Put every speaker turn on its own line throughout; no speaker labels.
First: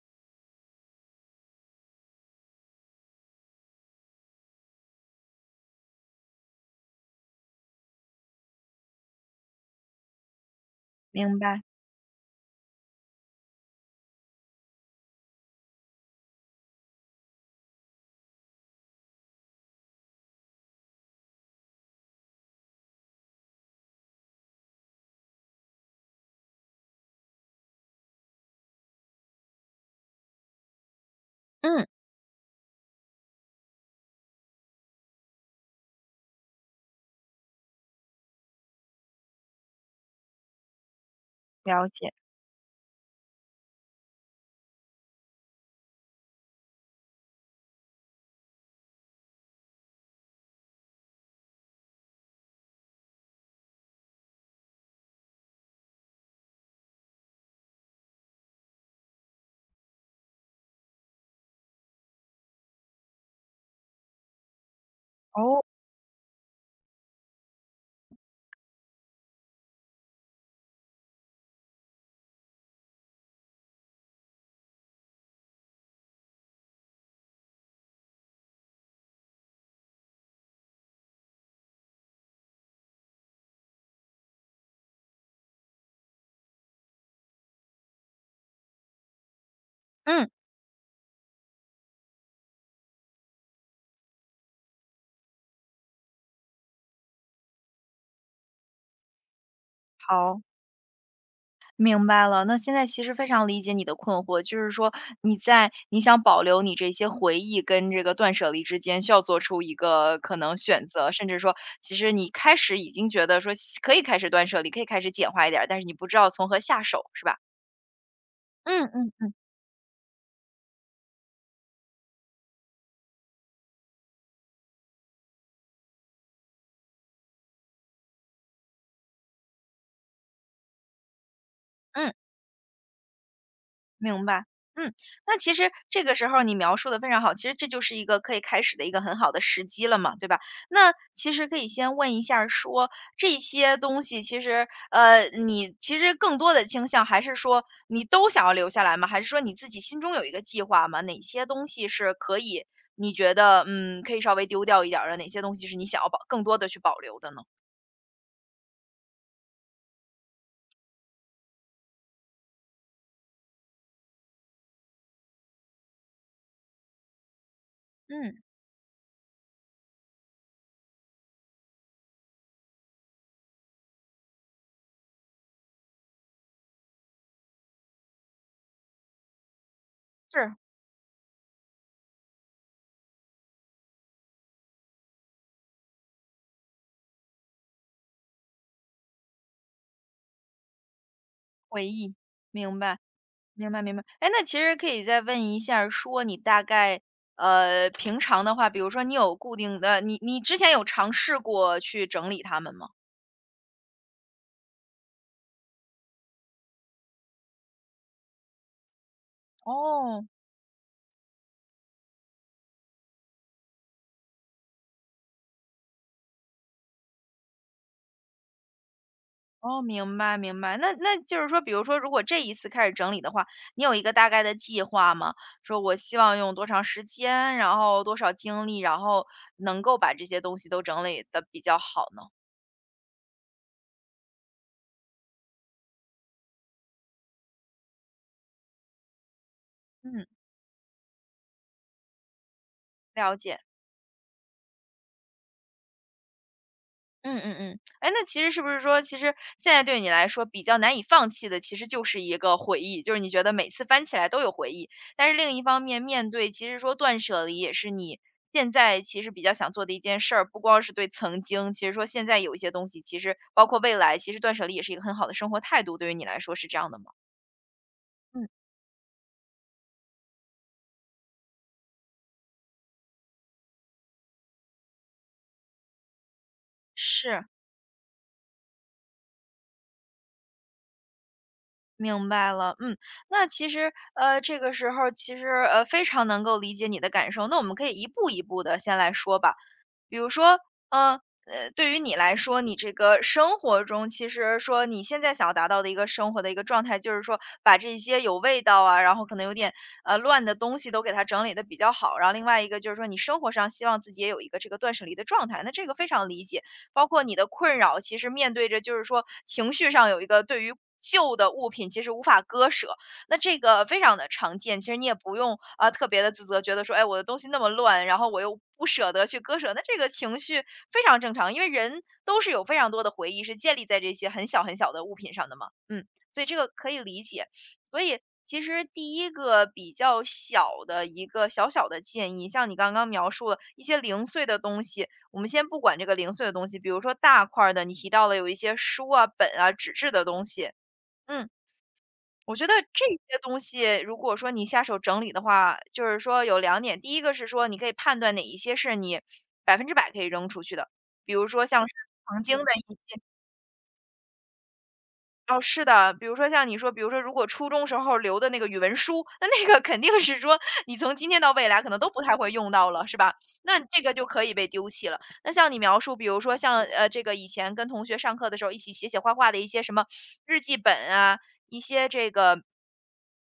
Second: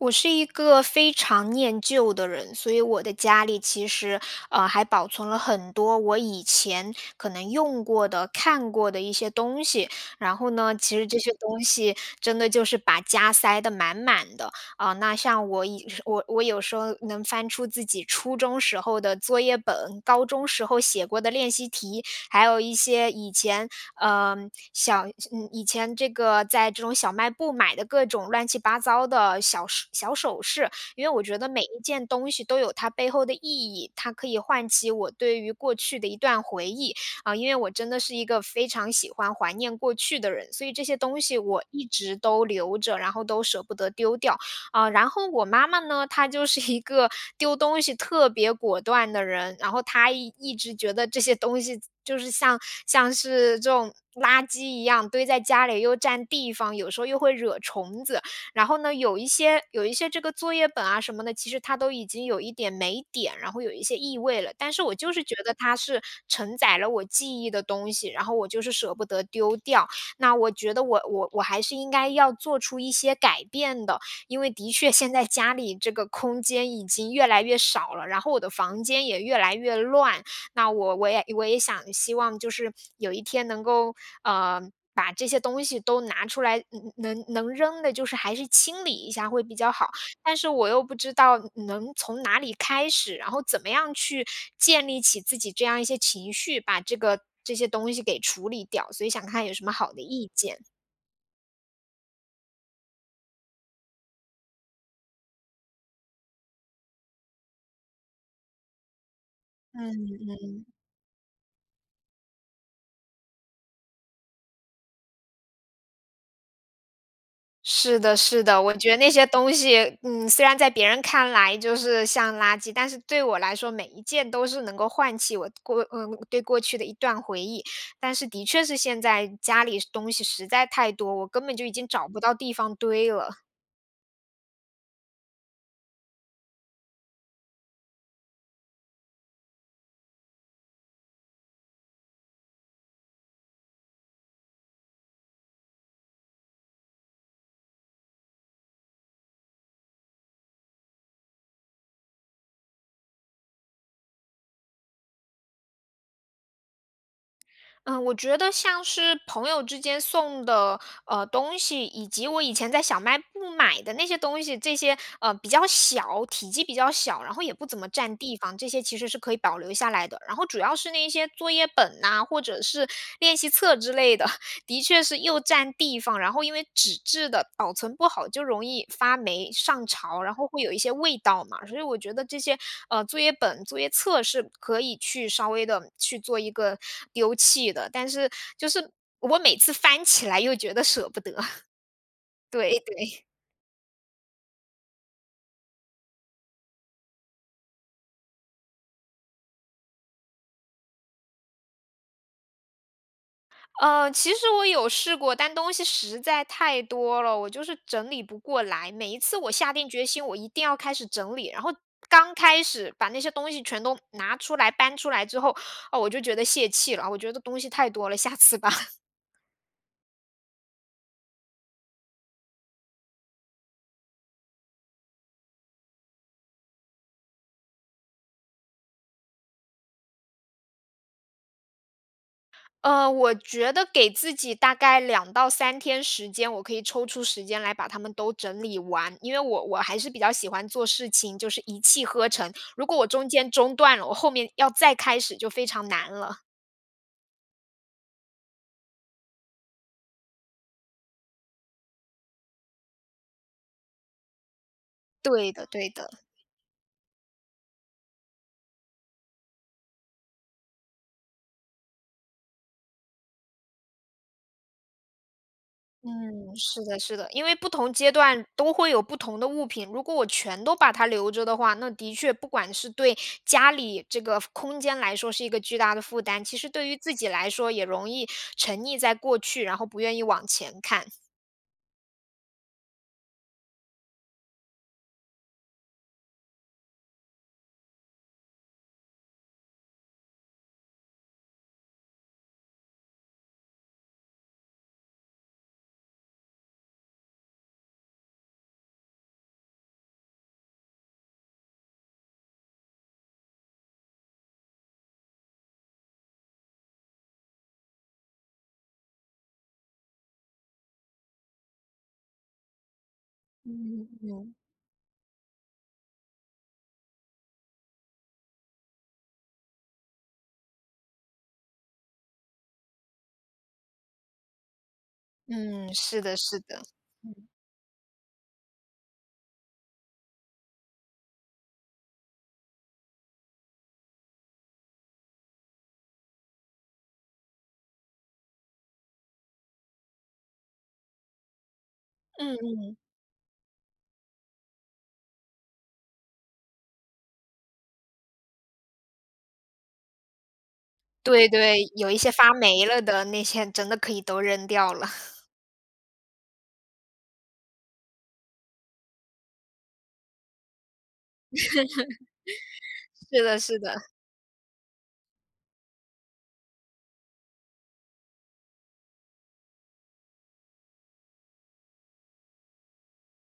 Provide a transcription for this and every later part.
我是一个非常念旧的人，所以我的家里其实，还保存了很多我以前可能用过的、看过的一些东西。然后呢，其实这些
明
东
白，
西真的就是把家塞得满满的啊、那像我以我我有时候能翻出自己初中时候的作业本、高中时候写过的练习题，还有一些以前呃，以前这个在这种小卖部买的各种乱七八糟的小首饰，因为我觉得每一
嗯，
件东西都有它背后的意义，它可以唤起我对于过去的一段回忆啊、因为我真的是一个非常喜欢怀念过去的人，所以这些东西我一
了解，
直都留着，然后都舍不得丢掉。啊，然后我妈妈呢，她就是一个丢东西特别果断的人，然后她一直觉得这些东西就是像这种垃圾一样堆在家里又占地方，有时候又会惹虫子。然后呢，有一些这个作业本啊什么的，其实它都已经有一点霉点，然后有一些异味了，但是我就是觉得
哦，
它是承载了我记忆的东西，然后我就是舍不得丢掉。那我觉得我还是应该要做出一些改变的，因为的确现在家里这个空间已经越来越少了，然后我的房间也越来越乱。那我也想希望就是有一天能够，呃，把这些东西都拿出来，嗯，能能扔的就是还是清理一下会比较好。
嗯，
但是我又不知道能从哪里开始，然后怎么样去建立起自己这样一些情绪，把这些东西给处理掉，所以想看有什么好的意
好，
见。
明白了。那现在其实非常理解你的困惑，就是说你想保留你这些回忆跟这个断舍离之间，需要做出一
嗯
个可能
嗯。
选择，甚至说，其实你开始已经觉得说可以开始断舍离，可以开始简化一点儿，但是你不知道从何下手，是吧？
是的，是的，我
嗯
觉得那
嗯
些
嗯
东西，嗯，虽然在别人看来就是像垃圾，但是对我来说，每一件都是能够唤起我过，嗯，对过去的一段回忆。但是的确是现在家里东西实在太多，我根本就已经找
嗯。
不到地方堆了。
明白，嗯，那其实这个时候你描述的非常好，其实这就是一个可以开始的一个很好的时机了嘛，对吧？那其实可以先问一下儿说，这些东西其实，你其实更多的倾向还是说你都想要留下来吗？还是说你自己心中有一个计划吗？哪些东西是你觉得，可以稍微丢掉一点儿的，哪些东西是你想要更多的去保留的呢？
嗯，我觉得像是朋友之间送的东西，以及我以前在小卖部买的那些东西，这些比较小，体积比较小，然后也不怎么占地
嗯，
方，这些其实是可以保留下来的。然后主要是那些作业本呐、或者是练习册之类的，的确是又占地方，然后因为纸质的保存不好，就容易发霉、上潮，然后
是，
会有一些味道嘛。所以我觉得这些作业本、作业册是可以去稍微的去做一个丢弃的，但是就是我每次翻起来又觉得舍不得。
回忆，明
对
白。
对。
明白明白。哎，那其实可以再问一下儿说你大概平常的话，比如说你有固定的你你之前有尝试过去整理它们吗？
呃，其实我有试过，但东西实在太多了，我就是整理不过来。每一次我下定决
哦，
心，我一定要开始整理，然后刚开始把那些东西全都拿出来搬出来之后，哦，我就觉得泄气了，我觉得东西太多了，下次吧。
哦，明白明白。那就是说，比如说如果这一次开始整理的话，你有一个大概的计划吗？说我希望用多长时间，然后多少精力，然后能够把这些东西都整理的比较好呢？
呃，我觉得给自己大概两到三天时间，我可以抽出时间来把它们都整理完，因为我还是比
嗯，
较喜欢做事情，就是一气呵成。如果我中
了
间
解。
中断了，我后面要再开始就非常难了。
嗯嗯嗯，哎，那其实是不是说，其实现在对你来说比较难以放弃的，其实就是一个回忆，就是你觉得每次翻起来都有回忆。但是另
对
一
的，
方
对
面，
的。
面对其实说断舍离也是你现在其实比较想做的一件事儿，不光是对曾经，其实说现在有一些东西，其实包括未来，其实断舍离也是一个很好的生活态度，对于你来说
嗯，
是这
是
样的
的，
吗？
是的，因为不同阶段
嗯，
都会有不同的物品，如果我全都把它留着的话，那的确不管是对家里这个空间来说是一个巨大的负担，其实对于自己
是。
来说也容易沉溺在过去，然后不愿意往前看。
明白了，嗯，那其实，这个时候其实，非常能够理解你的感受。那我们可以一步一步的先来说吧。比如说，呃对于你来说，你这个生活中其实说你现在想要达到的一个生活的一个状态，就是说把这些有味道啊，然后可能有点乱的东西都给它整理的比较好。然后另外一个就是说，你生活上希望自己也有一个这个断舍离的状态，那这个非常理解。包括你的困扰，其实面对着就是说情绪上有一个对于旧的物品其实无法割舍，那这个非
嗯
常的
嗯。
常见，其实你也不用啊、特别的自责，觉得说，哎，我的东西那么乱，然后我又不舍得去割舍，那这个情绪非常正常，因为人都是有非常多的回忆是建立在这些很小很小的物品上的嘛，
嗯，是的，
所以这
是
个
的，
可以理解。所以其实第一个比较小的一个小小的建议，像你刚刚描述了一些零碎的东西，我们先不管这个零碎的东西，比如说大块儿的，你提到了有一些书啊、本啊、纸质的东西，嗯。我
嗯
觉得
嗯，
这些东西，如果说你下手整理的话，就是说有两点，第一个是说你可以判断哪一些是你百分之百可以扔出去的，比如
对
说像
对，
是
有一些
曾
发
经的
霉
一
了的那些真的可以都扔掉了，
哦，是的，比如说像你说，比如说如果初中时候留的那个语文书，那个肯定是说你从今天到未来可能都不太会用到了，是吧？
是的，是
那这
的。
个就可以被丢弃了。那像你描述，比如说像这个以前跟同学上课的时候一起写写画画的一些什么日记本啊，一些这个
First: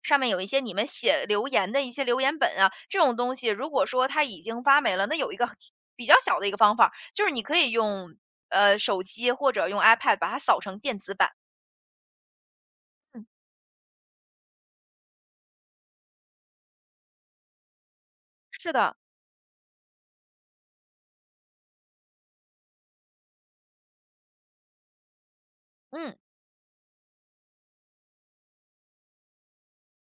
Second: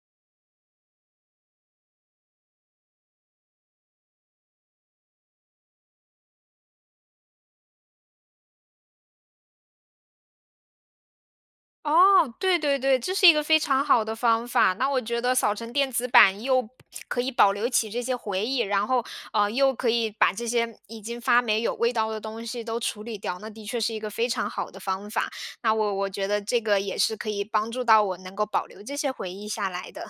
上面有一些你们写留言的一些留言本啊，这种东西，如果说它已经发霉了，那有一个比较小的一个方法，就是你可以用手机或者用 iPad 把它扫成电子版。
哦，对对对，这
嗯
是一个非常好的方法。那我觉得扫成电子版又可以保留起这些回忆，
是
然
的，
后又可以把这些已经发霉有味道的东西都处理掉，那的确是一个非常好的方法。那我
嗯，
觉得这个也是可以帮助到我能够保留这些回忆下来的。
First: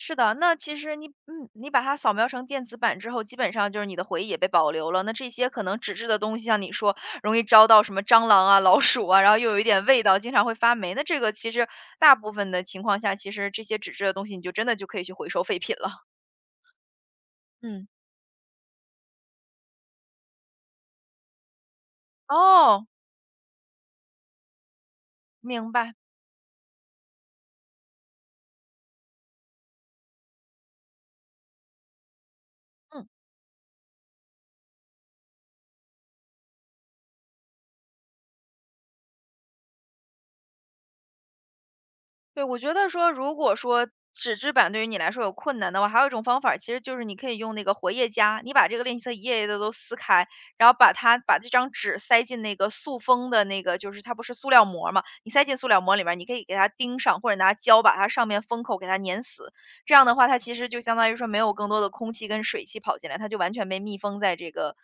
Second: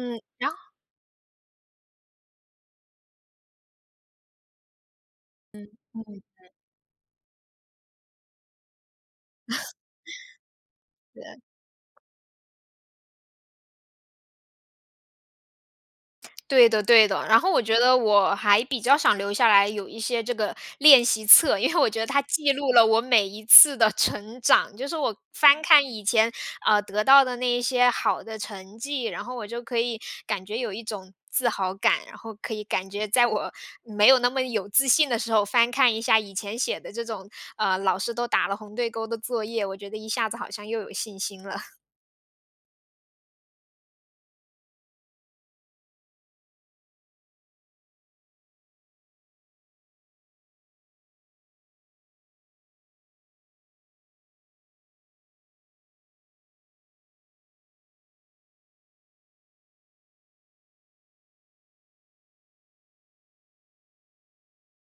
是的。
然
那
后
其实你把它扫描成电子版之后，基本上就是你的回忆也被保留了。那这些可能纸质的
嗯，
东西，像你说，容易招到什么蟑螂啊、老鼠啊，然后又有一点味道，经常会发霉。那这个
对。
其实大部分的情况下，其实这些纸质的东西，你就真的就可以去回收废品了。
对的对的，然后我觉
嗯，
得我还比较想留下来有一些这个练习册，因为我觉得它记录
哦，
了我每一次的成长，就是我翻
明
看
白，
以前得到的那一些好的成绩，然后我就可以感觉有一种自豪感，然后可以感
嗯。
觉在我没有那么有自信的时候，翻看一下以前写的这种老师都打了红对勾的作业，我觉得一下子好像又有信心了。
对，我觉得说，如果说纸质版对于你来说有困难的话，还有一种方法，其实就是你可以用那个活页夹，你把这个练习册一页一页的都撕开，然后把这张纸塞进那个塑封的那个，就是它不是塑料膜儿嘛，你塞进塑料膜里面儿你可以给它钉上，或者拿胶把它上面封口给它粘死。这样的话，它其实就相当于说没有更多的空气跟水汽跑进来，它就完全被密封在这个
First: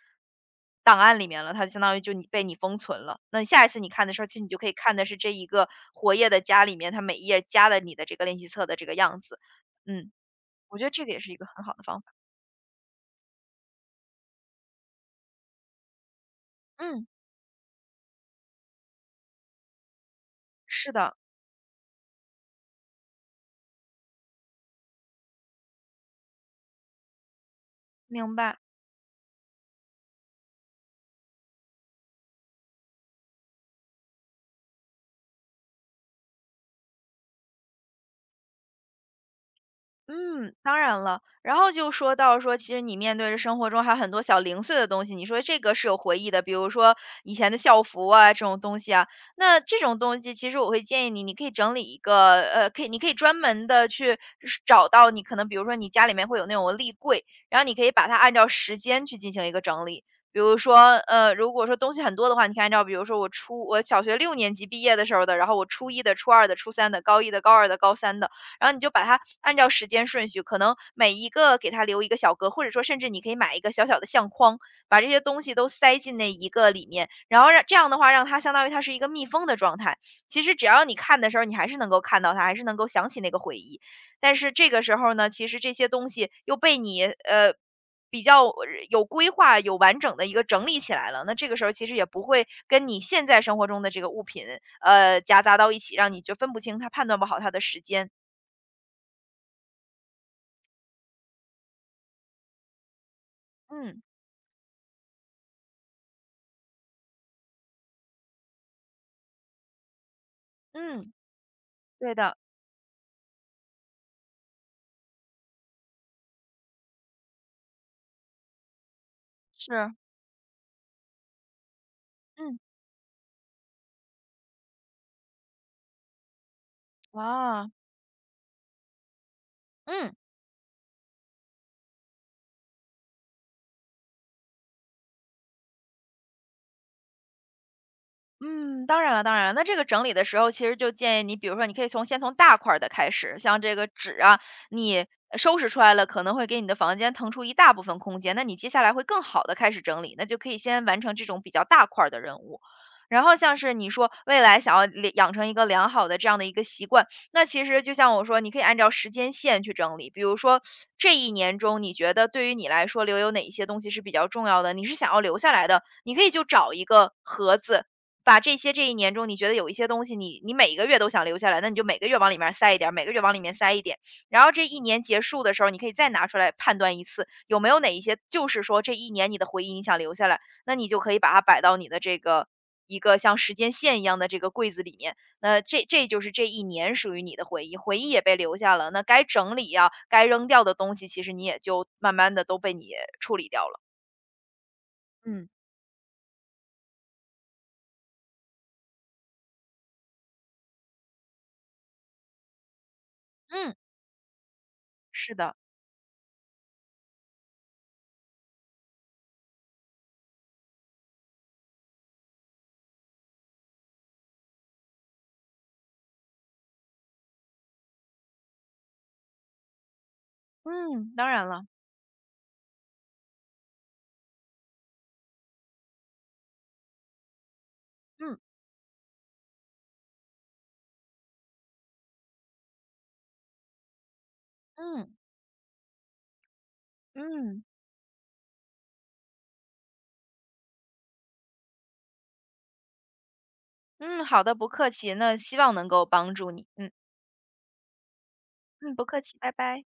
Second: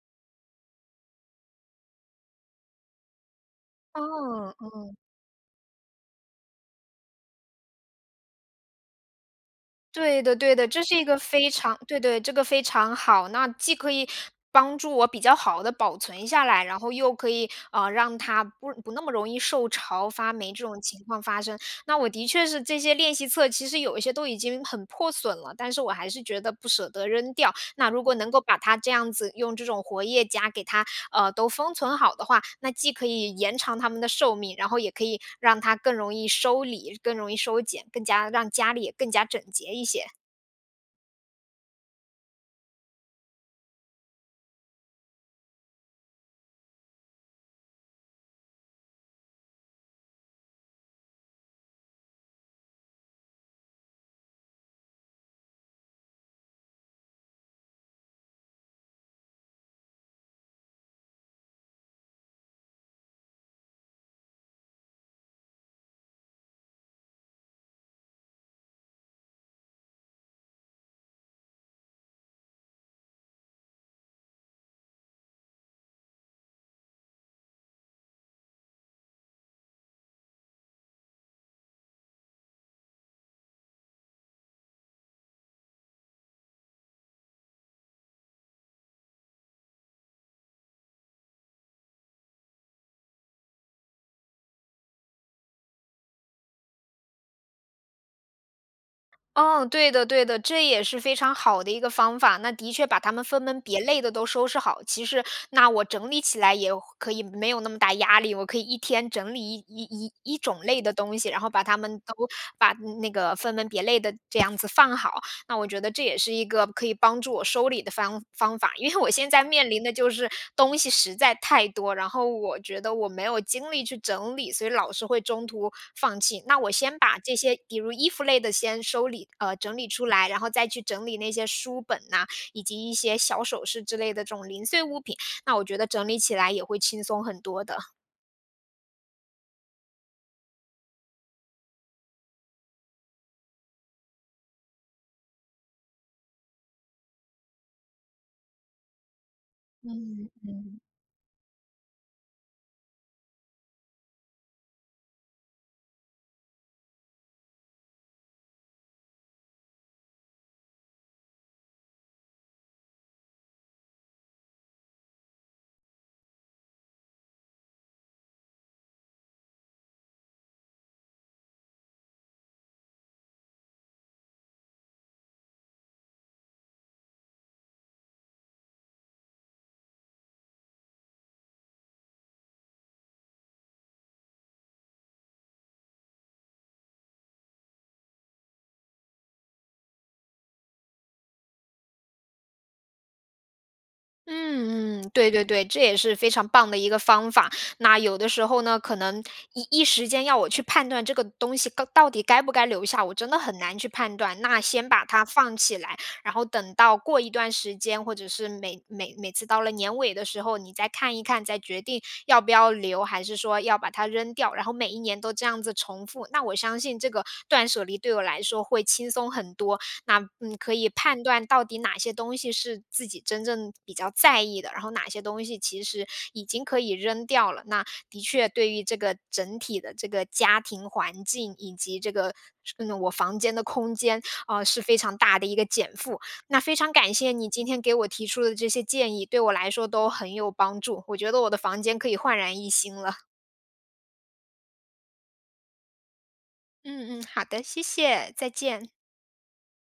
档案里面了，它相当于就你被你封存了。那下一次你看的时候，其实你
哦，
就可以看的是这一个活页的家里面，它每一页加的你的这个练习册的这个样子。嗯，
对的对的，
我
这
觉得
是
这
一
个
个
也是一个
非
很好
常，
的方法。
这个非常好。那既可以帮助我比较好的保存下来，然后
嗯，
又可以，啊，让它不那么容易受潮发霉这种
是
情
的，
况发生。那我的确是这些练习册，其实有一些都已经很破损了，但是我还是觉得不舍得扔掉，那如果能
明
够
白。
把它这样子用这种活页夹给它，都封存好的话，那既可以延长它们的寿命，然后也可以让它更容易收理、更容易收捡，更加让家里也更加整洁一些。
嗯，当然了。然后就说到说，其实你面对着生活中还有很多小零碎的东西，你说这个是有回忆的，比如说以前的校服啊这种东西啊。那这种东西，其实我会建议你，你可以整理一个，你可以专门的去是找到你可能，比如说你家里面会有那种立柜，然后你可以把它按照时间去进行一个整理。比如说，如果说东西很多的话，你可以按照比如说我小学六年级毕业的时候的，然后我初一的、初二的、初三的、高一的、高二的、高三的。然后你就把它按照时间顺序，可能每一个给它留一个小格，或者说甚至你可以买一个小小的相框，把这些东西都塞进那一个里面，然后让这样的话，让它相当于它是一个密封的状态。其实只要你看的时候，你还是能够看到它，还是能够想起那个回忆。但是这个时候呢，其实这些东西又被你比较有规划、有完整的一个整理起来了。那这个时候其实也不会跟你现在生活中的这个物品夹杂到一起，让你就分不清它、判断不好它的时间。
哦，对的对的，这也是非常好的一个方法。那的确把它们分门别
嗯，
类的都收拾好，其实那我整理起来也可以没有那么大压力，我可以一天整理一种类的
嗯，
东西，然后把它们
对
都
的，
把那个分门别类的这样子放好。那我觉得这也是一个可以帮助我收礼的方法，因为我现在面临的
是，
就是东西实在太多，然后
嗯，
我觉得我没有精力去整理，所以老是会中途放弃。那我先把这些，
哇，
比如衣服类的先收理，整理出
嗯。
来，然后再去整理那些书本呐、以及一些小首饰之类的这种零碎物品，那我觉得整理起来也会轻松很多的。
嗯，当然了，当然了。那这个整理的时候，其实就建议你，比如说，你可以先从大块儿的开始，像这个纸啊，你收拾出来了，可能会给你的房间腾出一大部分空间，那你接下来会更好的开始整理，那
嗯
就可以
嗯。
先完成这种比较大块儿的任务。然后像是你说未来想要养成一个良好的这样的一个习惯，那其实就像我说，你可以按照时间线去整理。比如说这一年中，你觉得对于你来说留有哪一些东西是比较重要的，你是想要留下来的，你可以就找一个盒子，把这些这一年中，你觉得有一些东西你每一个月都想留下来，那你就每个月往里面儿塞一点儿，每个月往里面塞一点。然后这一年结束的时候，你可以再拿出来判断一次，有没有哪一些就是说这一年你的回忆你想留下来，那你就可以把它摆到你的这个一个像时间线一样的这个柜子里面。那这就是这一年属于你的回忆，回忆也被留下了。那该整理呀、该扔掉的东西，其实你也就慢慢的都被你处理掉了。
嗯嗯，对对
嗯
对，这也是非常棒的一个方法。那有的时候呢，可能时间要我去判断这个东西到底该不该留下，我真的很
嗯，
难去判断。那先把它
是的，
放起来，然后等到过一段时间，或者是每次到了年尾的时候，你再看一看，再决定要不要留，还是说要把它扔掉。然后每一年都这样子重复，那我相信这个断舍离对我来说会轻松很多。那嗯，可以
嗯，
判
当
断
然
到
了，
底哪些东西是自己真正比较在意的，然后哪些东西其实已经可以扔掉了。那的
嗯
确对于这个整体的这个家庭环境以及这个嗯我房间的空间啊、呃是非
嗯。
常大的一个减负。那非常感谢你
嗯，
今天给我提出的这些建议，对我来说都很有帮助。我觉得我的房间可以焕然一新了。
嗯，好的，不客气，那希望能够帮助你。嗯，
嗯嗯，好的，谢谢，再见。
嗯，不客气，拜拜。